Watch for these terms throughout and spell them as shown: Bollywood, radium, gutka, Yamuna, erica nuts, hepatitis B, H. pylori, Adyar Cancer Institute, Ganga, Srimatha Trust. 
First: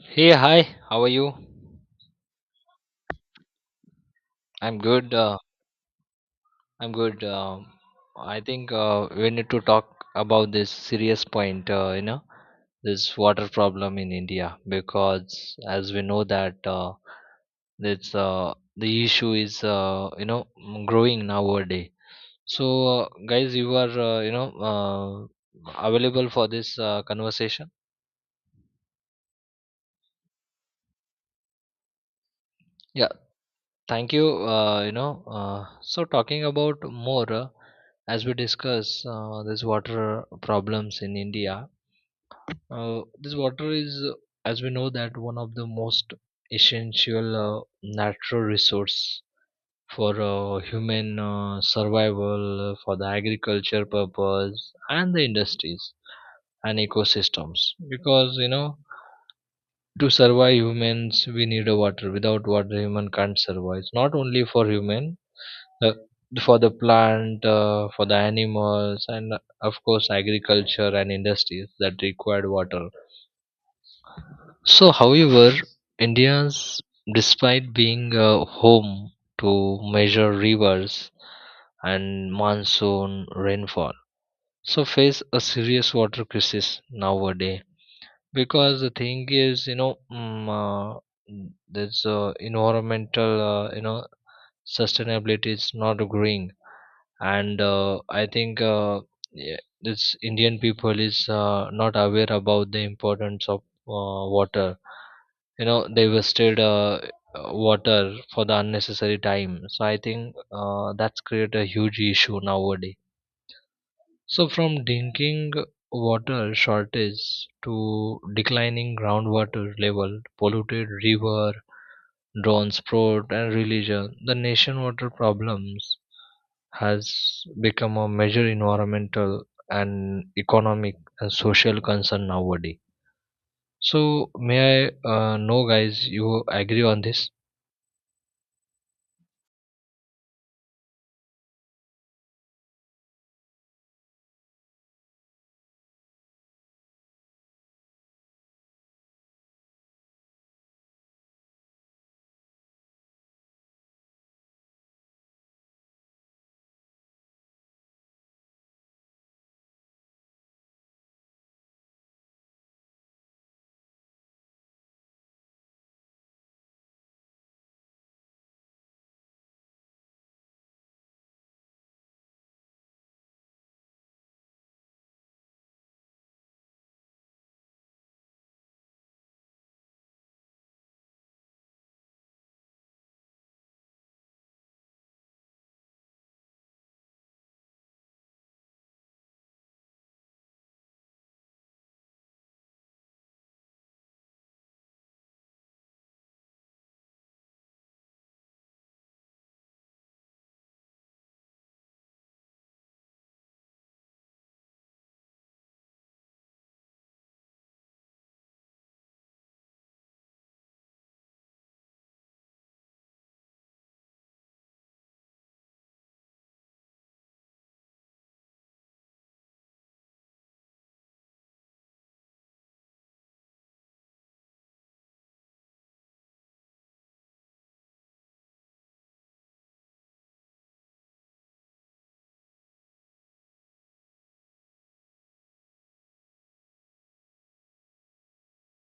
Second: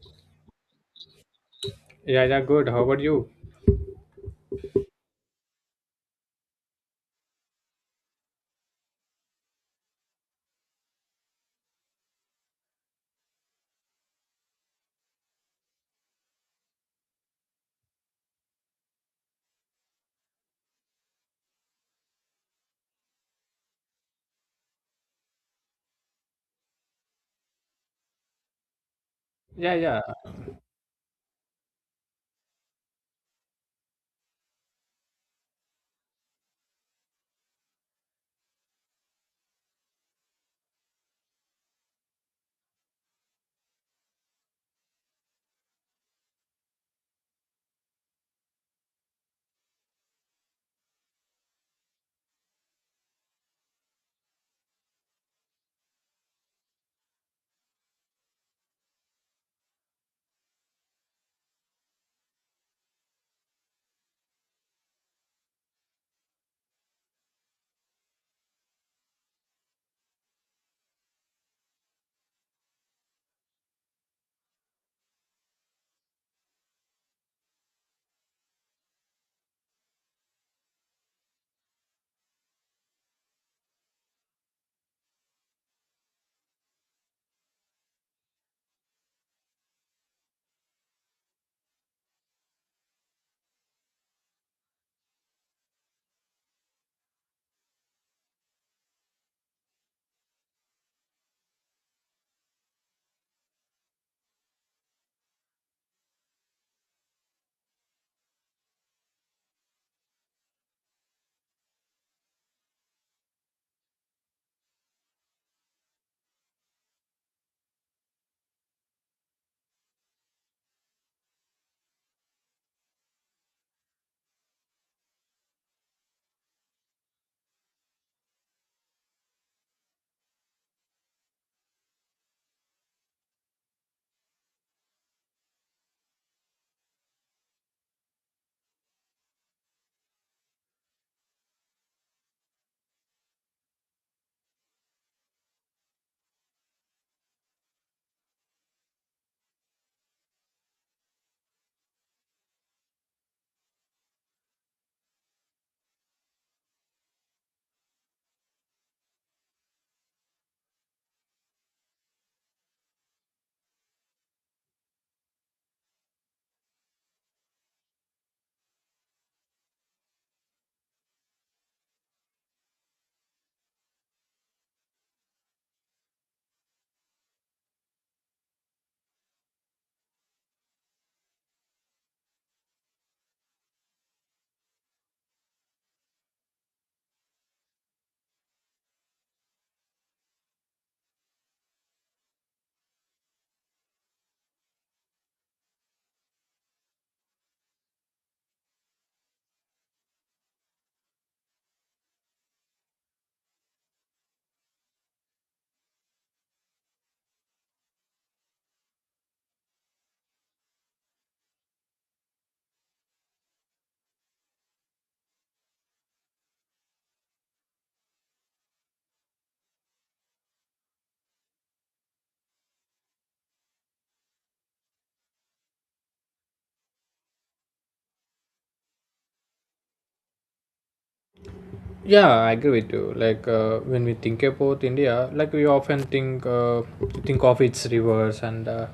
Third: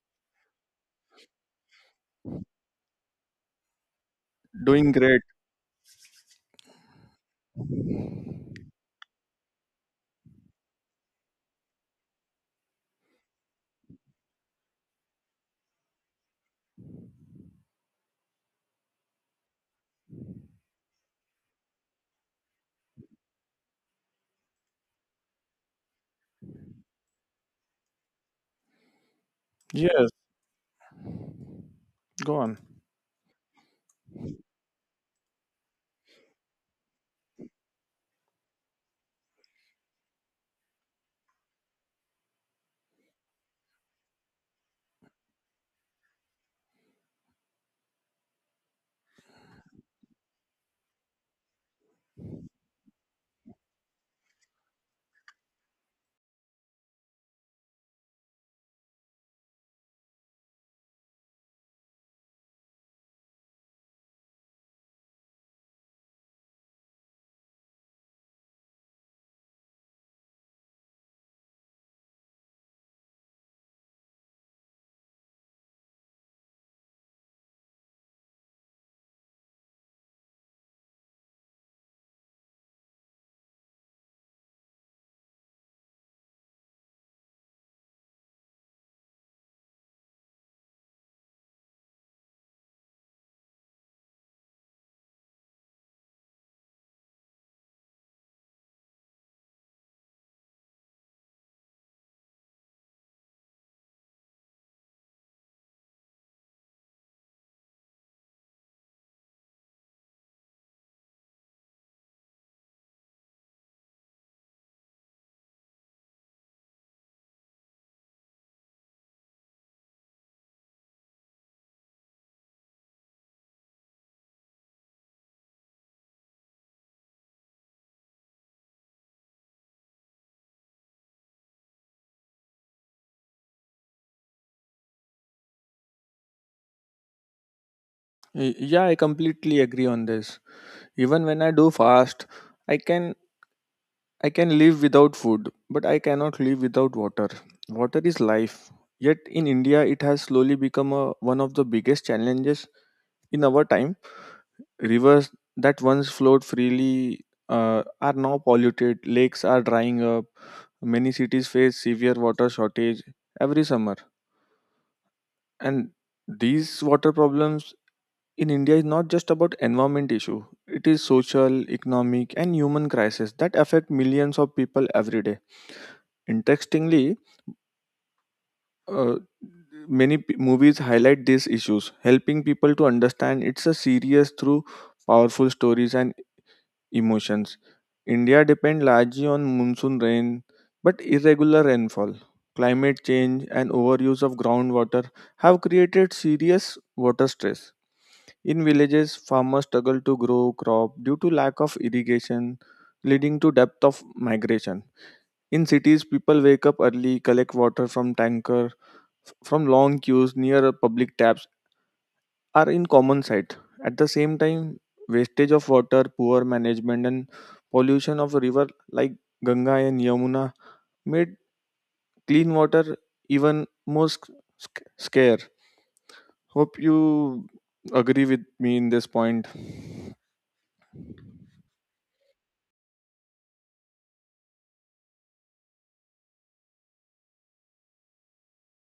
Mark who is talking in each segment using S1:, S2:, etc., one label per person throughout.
S1: Hey, hi, how are you?
S2: Yeah, yeah, good. How about you?
S1: I'm
S3: Doing
S1: good.
S3: great.
S1: I'm good. I think we need to talk about this serious point, this water problem in India, because as we know that it's, the issue is, growing nowadays. So, uh, guys, you are, available for this conversation?
S2: Yeah, yeah,
S3: Yes, go on.
S1: Yeah. Thank you. So talking about more, as we discuss this water problems in India. This water is, as we know, that one of the most essential natural resource for human survival, for the agriculture purpose, and the industries and ecosystems. Because to survive humans, we need a water. Without water, human can't survive. It's not only for human, uh, for the plant, for the animals, and of course, agriculture and industries that required water. So, however, India's, despite being home to major rivers and monsoon rainfall, so face a serious water crisis nowadays. Because the thing is, there's environmental, sustainability is not growing, and I think yeah, this Indian people is not aware about the importance of water. They wasted water for the unnecessary time, so I think that's create a huge issue nowadays, so from drinking water shortage to declining groundwater level, polluted river, drone sport and religion, the nation water problems has become a major environmental and economic and social concern nowadays. So, may I know, guys, you agree on this?
S3: Yeah, I completely agree on this. Even when I do fast, I can I can live without food, but I cannot live without water. Water is life. Yet in India, it has slowly become one of the biggest challenges in our time. Rivers that once flowed freely are now polluted. Lakes are drying up. Many cities face severe water shortage every summer, and these water problems in India is not just about environment issue. It is social, economic, and human crisis that affect millions of people every day. Interestingly, uh, many movies highlight these issues, helping people to understand it's a serious through powerful stories and emotions. India depends largely on monsoon rain, but irregular rainfall, climate change, and overuse of groundwater have created serious water stress. In villages, farmers struggle to grow crop due to lack of irrigation, leading to depth of migration. In cities, people wake up early, collect water from tanker, from long queues near public taps are in common sight. At the same time, wastage of water, poor management, and pollution of river like Ganga and Yamuna made clean water even more scarce. Hope you agree with me in this point.
S2: yeah, I agree with you. Like when we think about India, like we often think of its rivers and uh,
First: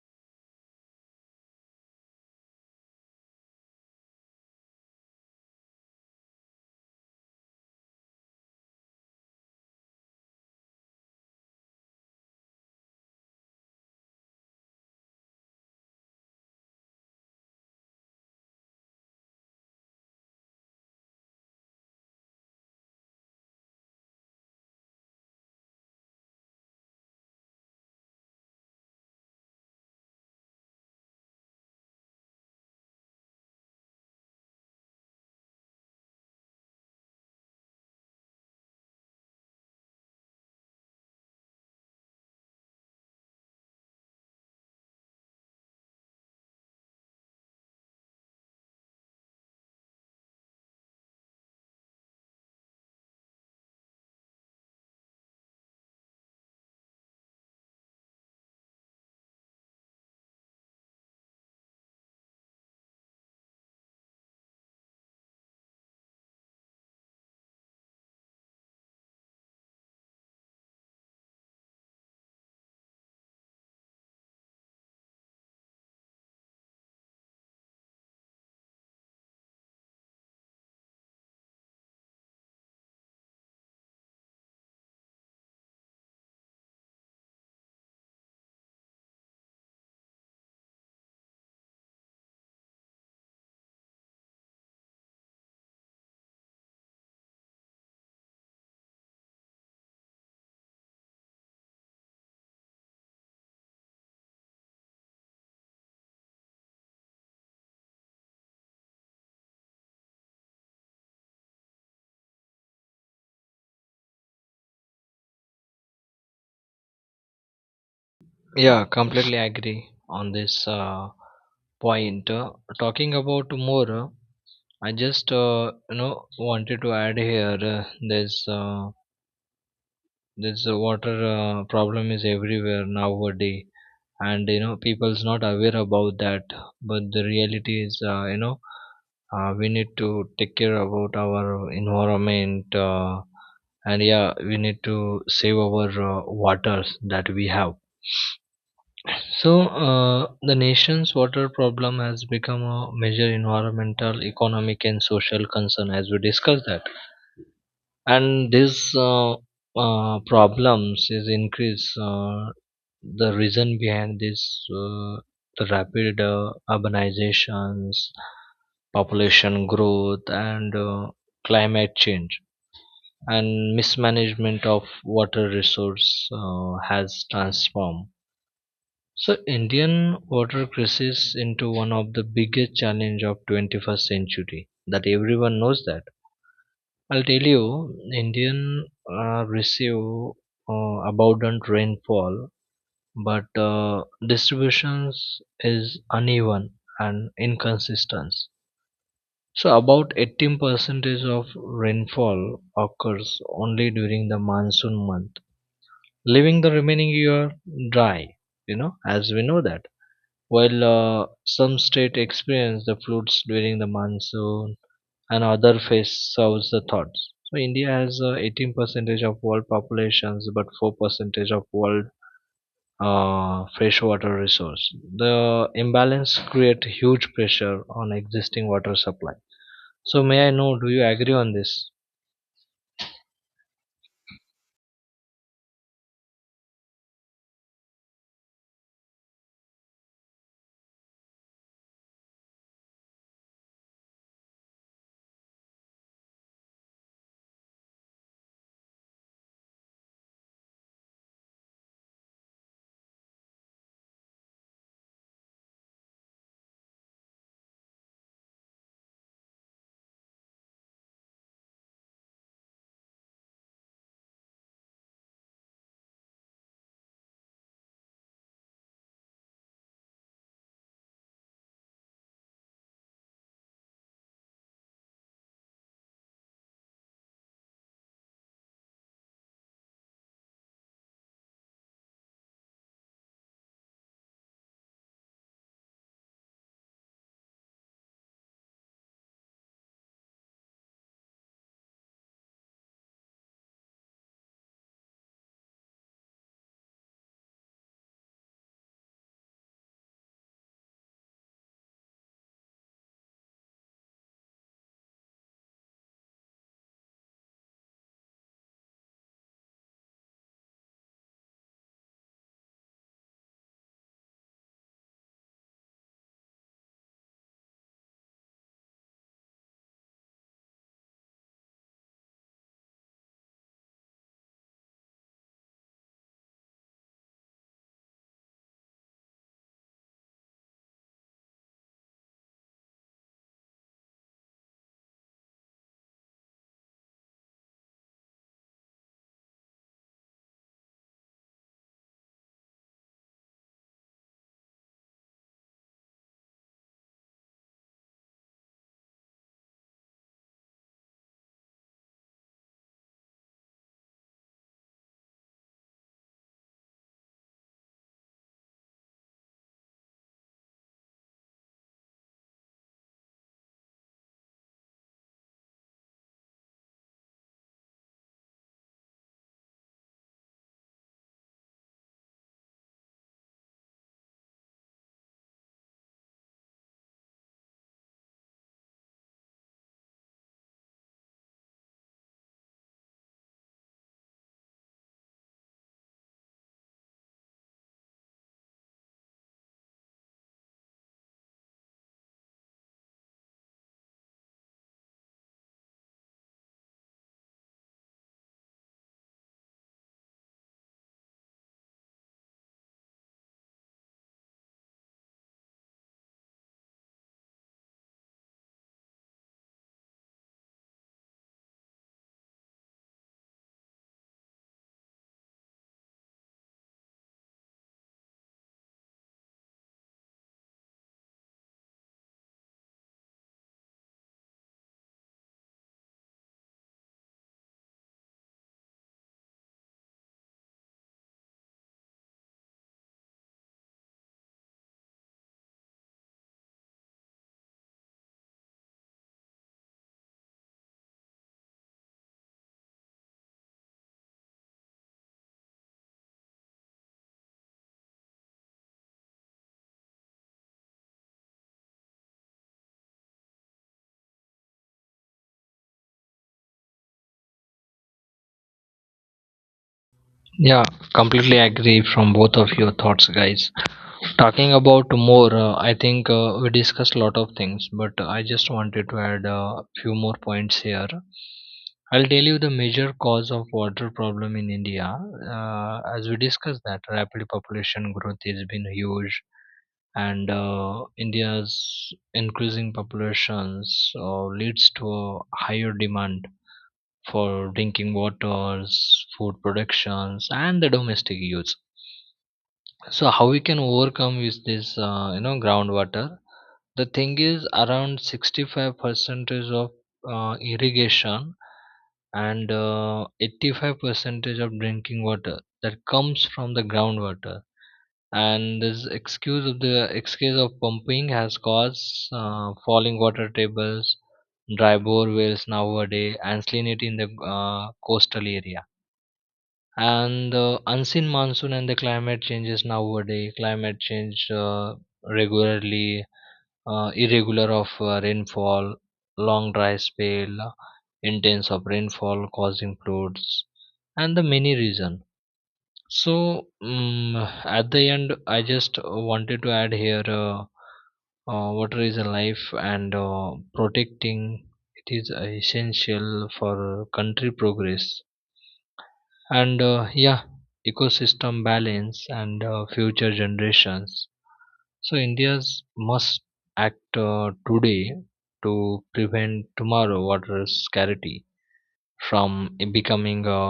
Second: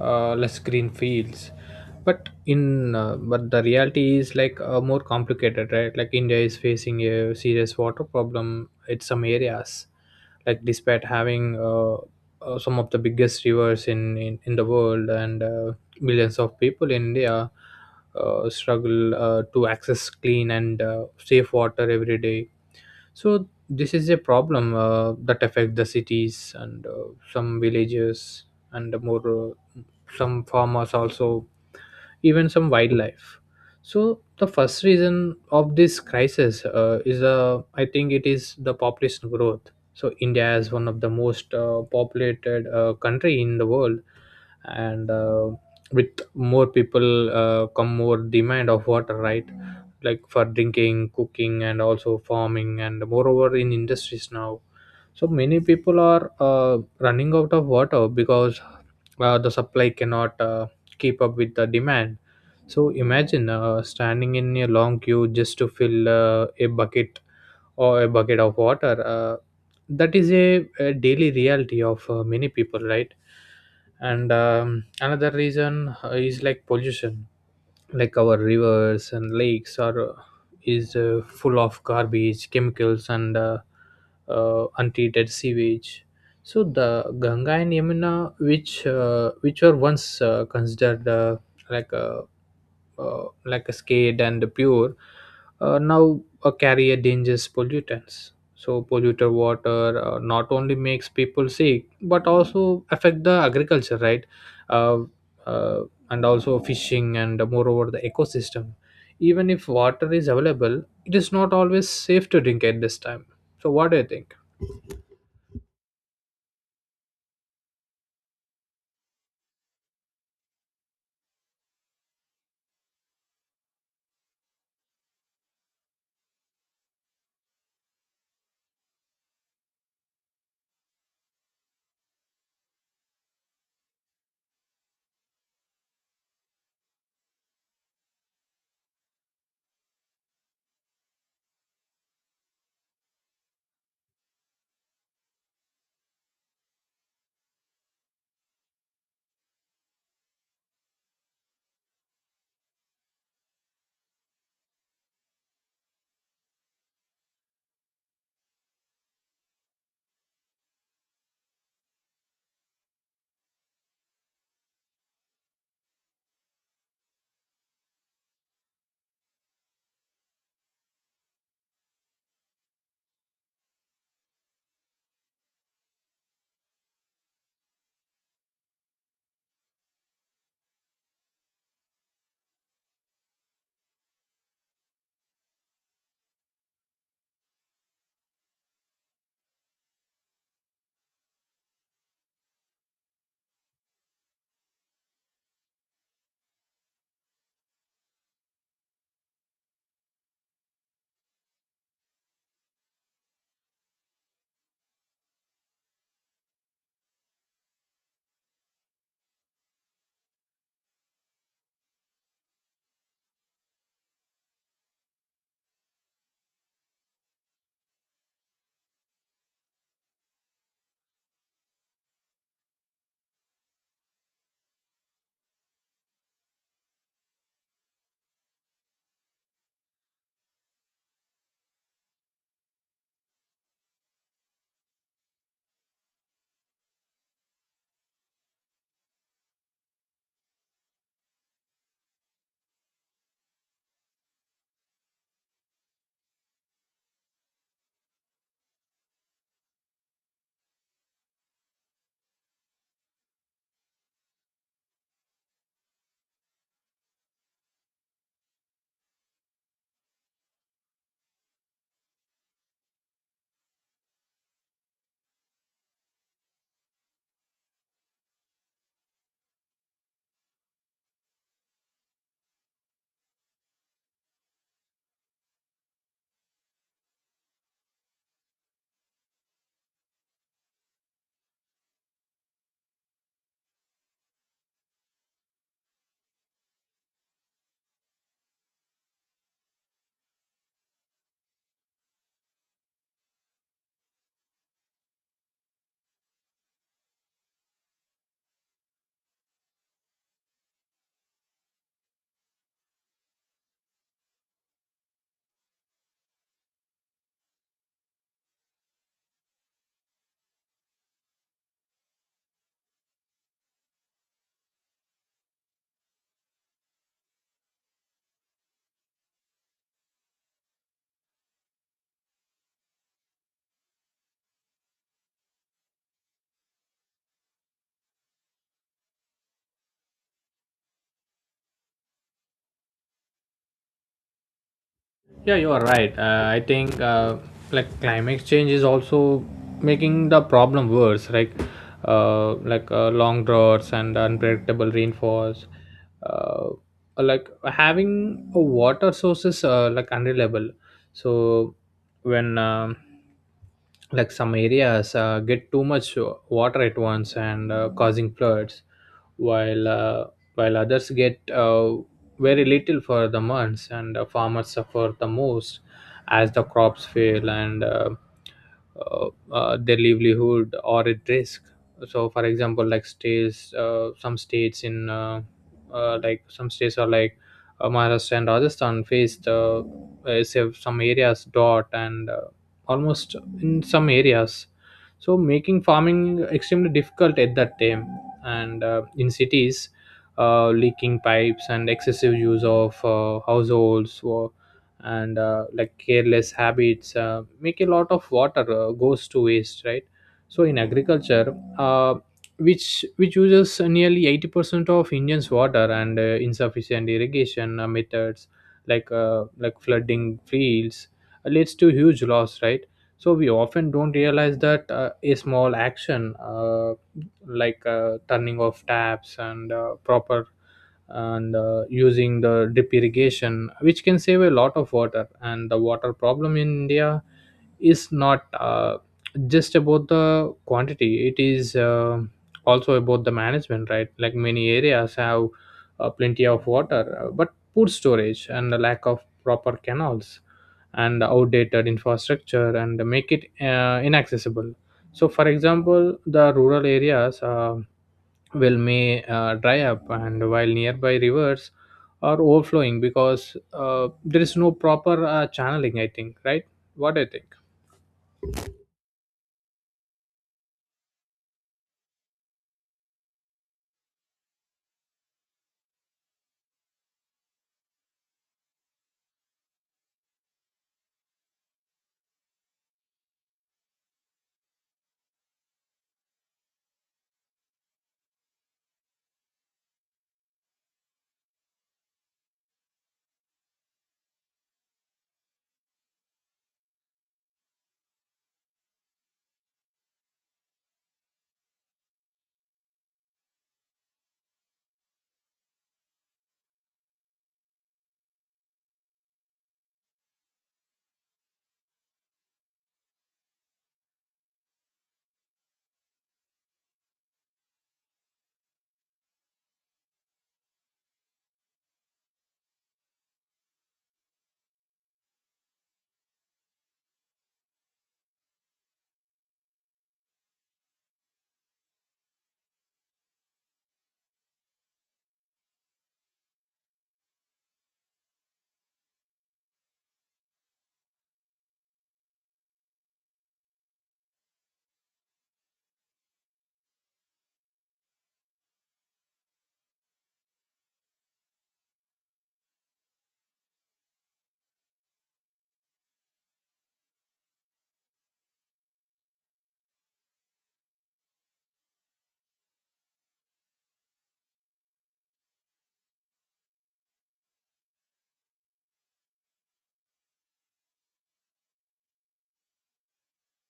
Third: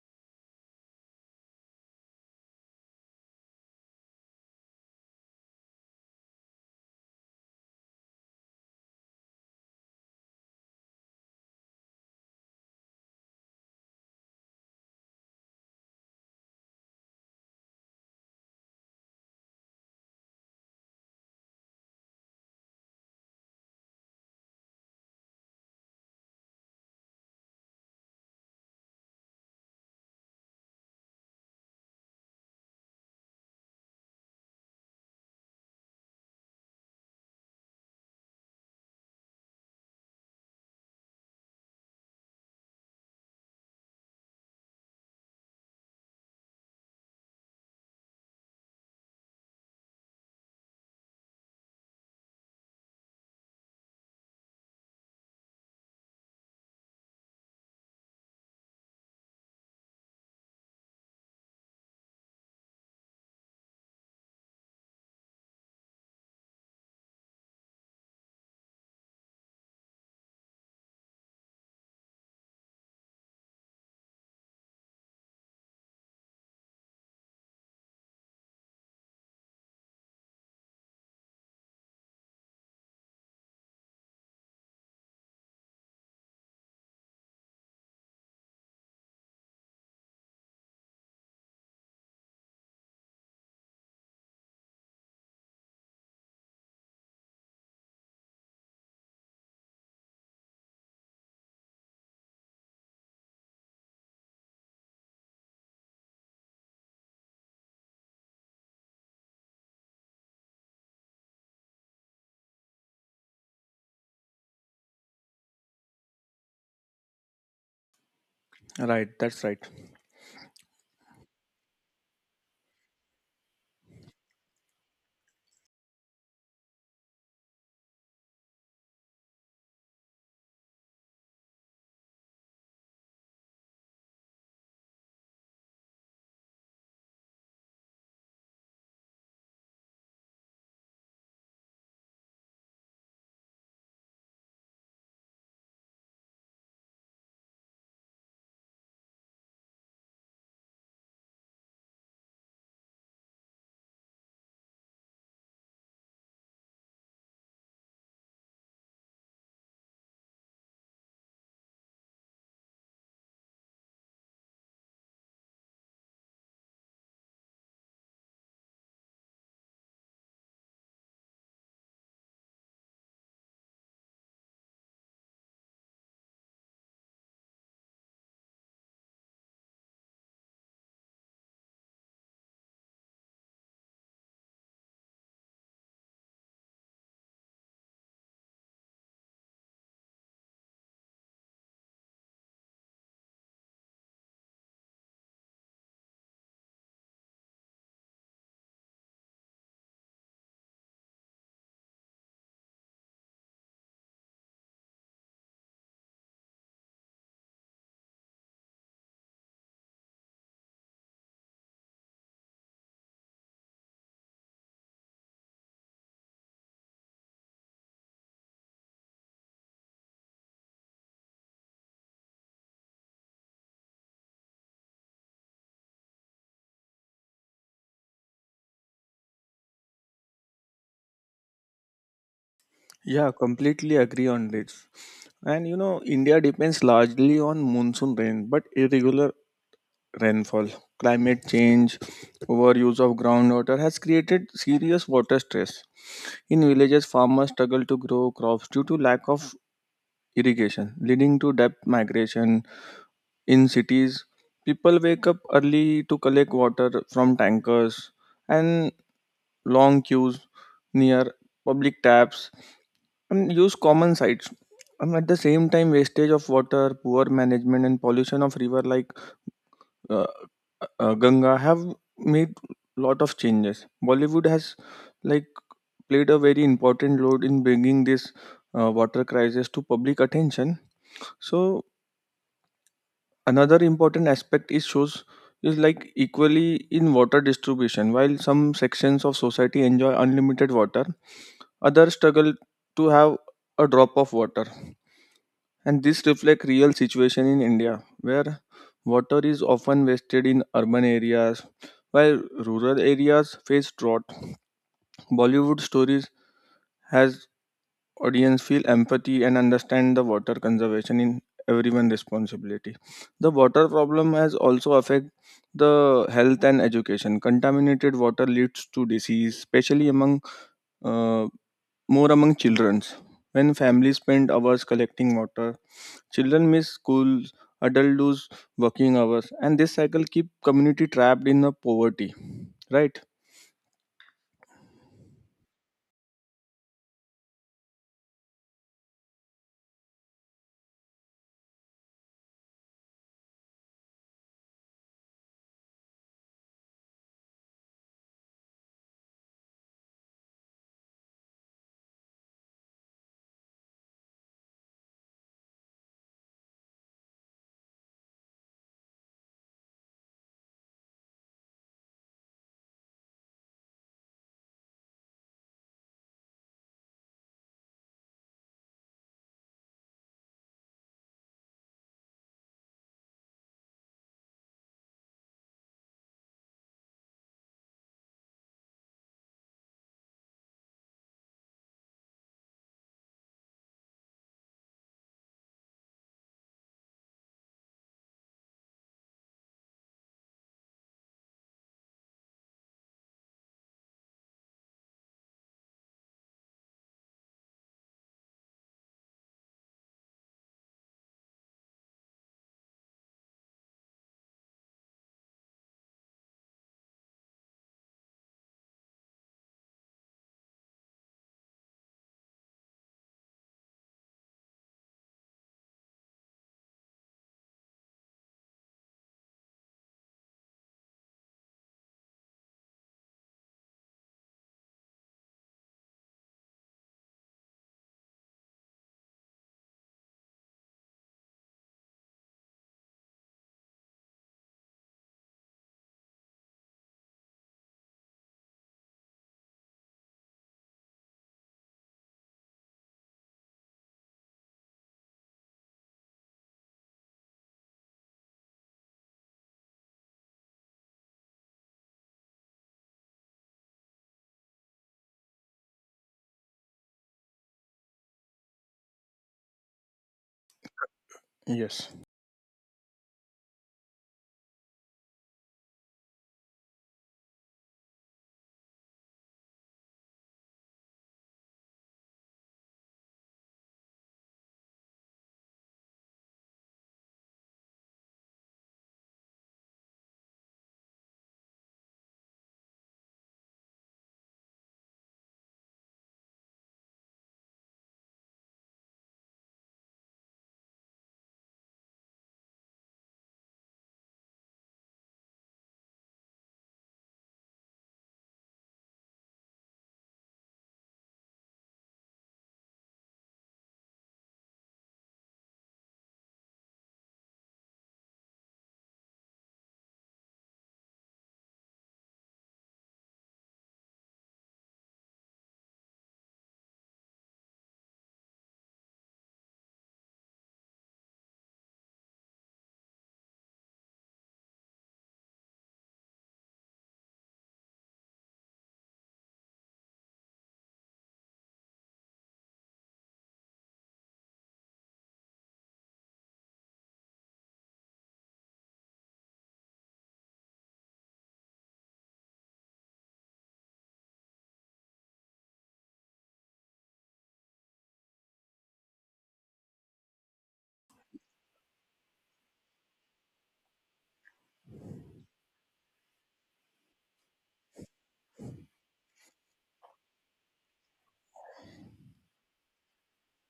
S2: uh, less green fields, but in but the reality is more complicated, right? Like India is facing a serious water problem in some areas, like despite having some of the biggest rivers in the world and millions of people in India struggle to access clean and safe water every day. So this is a problem that affect the cities and some villages and more some farmers also, even some wildlife. So the first reason of this crisis is I think it is the population growth. So India is one of the most populated country in the world, and with more people come more demand of water, right? Like for drinking, cooking, and also farming, and moreover in industries now. So many people are running out of water because the supply cannot keep up with the demand. So imagine standing in a long queue just to fill a bucket or a bucket of water. That is a daily reality of many people, right? And another reason is like pollution. Like our rivers and lakes are is full of garbage, chemicals, and untreated sewage. So the Ganga and Yamuna, which were once considered like uh, like a skate and pure, now carry a dangerous pollutants. So polluted water not only makes people sick but also affect the agriculture, right uh, uh, and also fishing, and moreover the ecosystem. Even if water is available, it is not always safe to drink at this time. So what do you think?
S1: Yeah,
S3: Right,
S1: completely
S3: that's right.
S1: agree on this point. Talking about more, I just wanted to add here. There's a water problem is everywhere nowadays. And you know people's not aware about that, but the reality is, we need to take care about our environment, and yeah, we need to save our waters that we have. So the nation's water problem has become a major environmental, economic, and social concern, as we discussed that. And these problems is increase, the reason behind this, uh, the rapid urbanizations, population growth, and climate change, and mismanagement of water resource has transformed so Indian water crisis into one of the biggest challenge of 21st century that everyone knows that. I'll tell you, Indian receive abundant rainfall, but distributions is uneven and inconsistent. So about 18% of rainfall occurs only during the monsoon month, leaving the remaining year dry, as we know that. While some states experience the floods during the monsoon, and other face serves the thoughts. So India has 18 percentage of world populations, but 4 percentage of world freshwater resource. The imbalance create huge pressure on existing water supply. So may I know, do you agree on this?
S3: Yeah, completely agree on this. And you know, India depends largely on monsoon rain, but irregular rainfall, climate change, overuse of groundwater has created serious water stress. In villages, farmers struggle to grow crops due to lack of irrigation, leading to debt migration. In cities, people wake up early to collect water from tankers and long queues near public taps and use common sites. At the same time, wastage of water, poor management, and pollution of river like uh, Ganga have made lot of changes. Bollywood has like played a very important role in bringing this water crisis to public attention. So another important aspect is shows is like equally in water distribution. While some sections of society enjoy unlimited water, others struggle to have a drop of water. And this reflects real situation in India, where water is often wasted in urban areas, while rural areas face drought. Bollywood stories has audience feel empathy and understand the water conservation in everyone responsibility. The water problem has also affect the health and education. Contaminated water leads to disease, especially uh, among childrens. When families spend hours collecting water, children miss school, adults lose working hours, and this cycle keep community trapped in a poverty, right?
S2: Yeah, you are right. I think like climate change is also making the problem worse. Like long droughts and unpredictable rainfalls. Uh, like having a water sources like unreliable. So when like some areas get too much water at once and causing floods, while uh, while others get very little for the months, and farmers suffer the most as the crops fail and uh, their livelihood are at risk. So, for example, like states, some states in like some states are like Maharashtra and Rajasthan faced so- some areas dot and almost in some areas. So, making farming extremely difficult at that time, and in cities leaking pipes and excessive use of households or, and like careless habits make a lot of water goes to waste, right? So in agriculture, which uses nearly 80% of indians water, and insufficient irrigation methods like flooding fields leads to huge loss, right? So we often don't realize that a small action, like turning off taps and proper, and using the drip irrigation, which can save a lot of water. And the water problem in India is not just about the quantity, it is also about the management, right? Like many areas have plenty of water, but poor storage and the lack of proper canals and outdated infrastructure, and make it inaccessible. So for example, the rural areas will may dry up and while nearby rivers are overflowing because there is no proper channeling, I think, right? What do you think?
S1: Yeah, completely agree
S3: Yes.
S1: from both of your thoughts, guys. Talking about more, I think we discussed a lot of things, but I just wanted to add a few more points here. I'll tell you the major cause of water problem in India. As we discussed that rapid population growth has been huge, and India's increasing populations leads to a higher demand for drinking waters, food productions, and the domestic use. So how we can overcome is this, groundwater. The thing is, around 65 percentage of irrigation and 85% of drinking water that comes from the groundwater. And this excuse of pumping has caused falling water tables, dry bore wells nowadays, and salinity in the coastal area, and the unseen monsoon and the climate changes nowadays. Climate change regularly, irregular of rainfall, long dry spell, intense of rainfall causing floods, and the many reason. So at the end, I just wanted to add here, water is a life, and protecting it is essential for country progress, and yeah, ecosystem balance and future generations. So India's must act today to prevent tomorrow water scarcity from it becoming a,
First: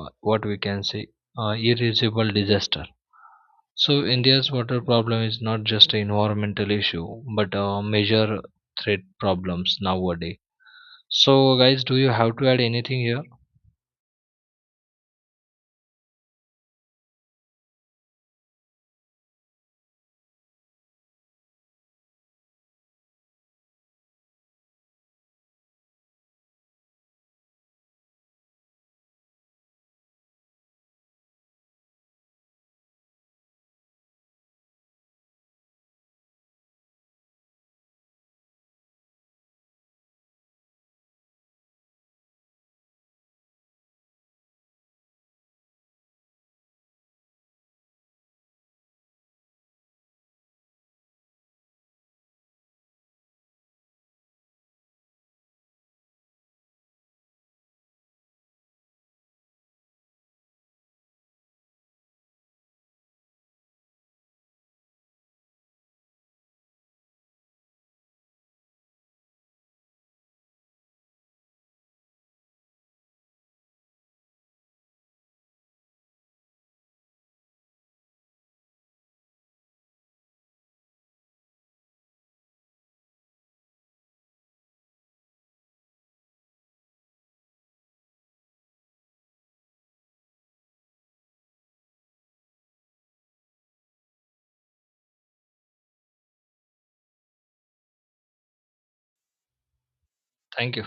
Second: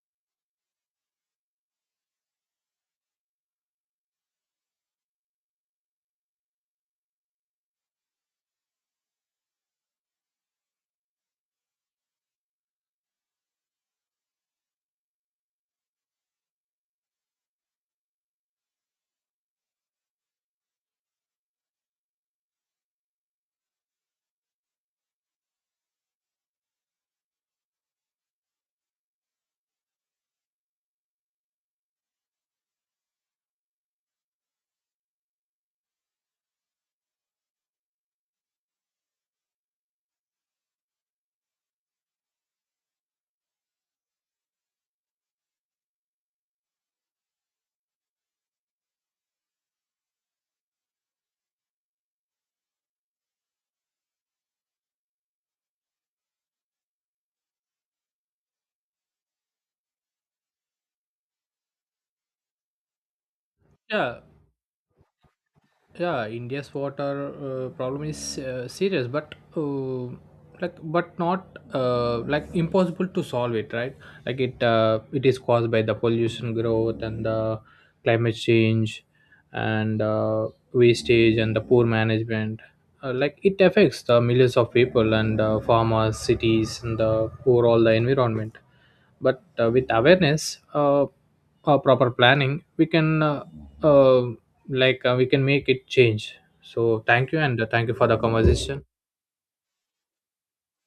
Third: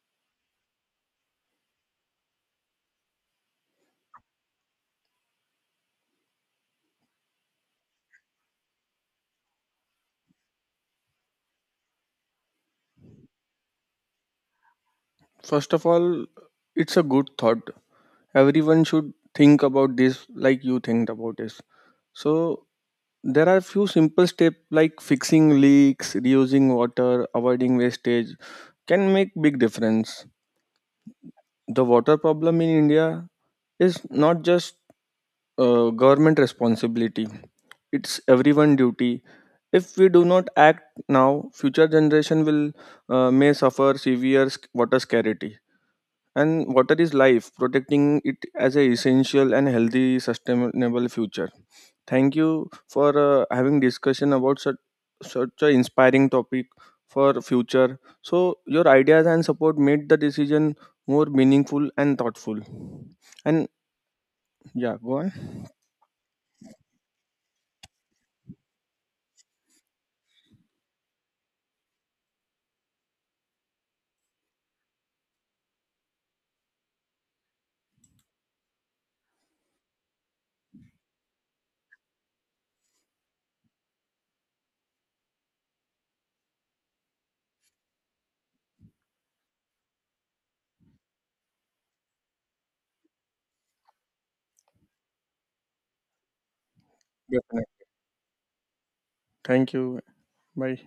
S1: what we can say, irreversible disaster. So India's water problem is not just an environmental issue but a major threat problems nowadays. So guys, do you have to add anything here?
S3: First of all, it's a good thought. Everyone should think about this, like you think about this. So there are few simple steps like fixing leaks, reusing water, avoiding wastage can make big difference. The water problem in India is not just government responsibility, it's everyone duty. If we do not act now, future generation will may suffer severe water scarcity. And water is life, protecting it as a essential and healthy sustainable future. Thank you for having discussion about such such an inspiring topic for future. So your ideas and support made the decision more meaningful and thoughtful. And
S2: Yeah,
S3: yeah, go on.
S2: yeah, India's water problem is serious, but like but not like impossible to solve it, right? Like it is caused by the pollution growth and the climate change and wastage and the poor management. Like it affects the millions of people and farmers, cities, and the overall the environment. But with awareness, proper planning, we can uh, we can make it change. So thank you, and
S3: Definitely.
S2: thank you for the conversation.
S3: Thank you.
S1: Thank
S3: Bye.
S1: you.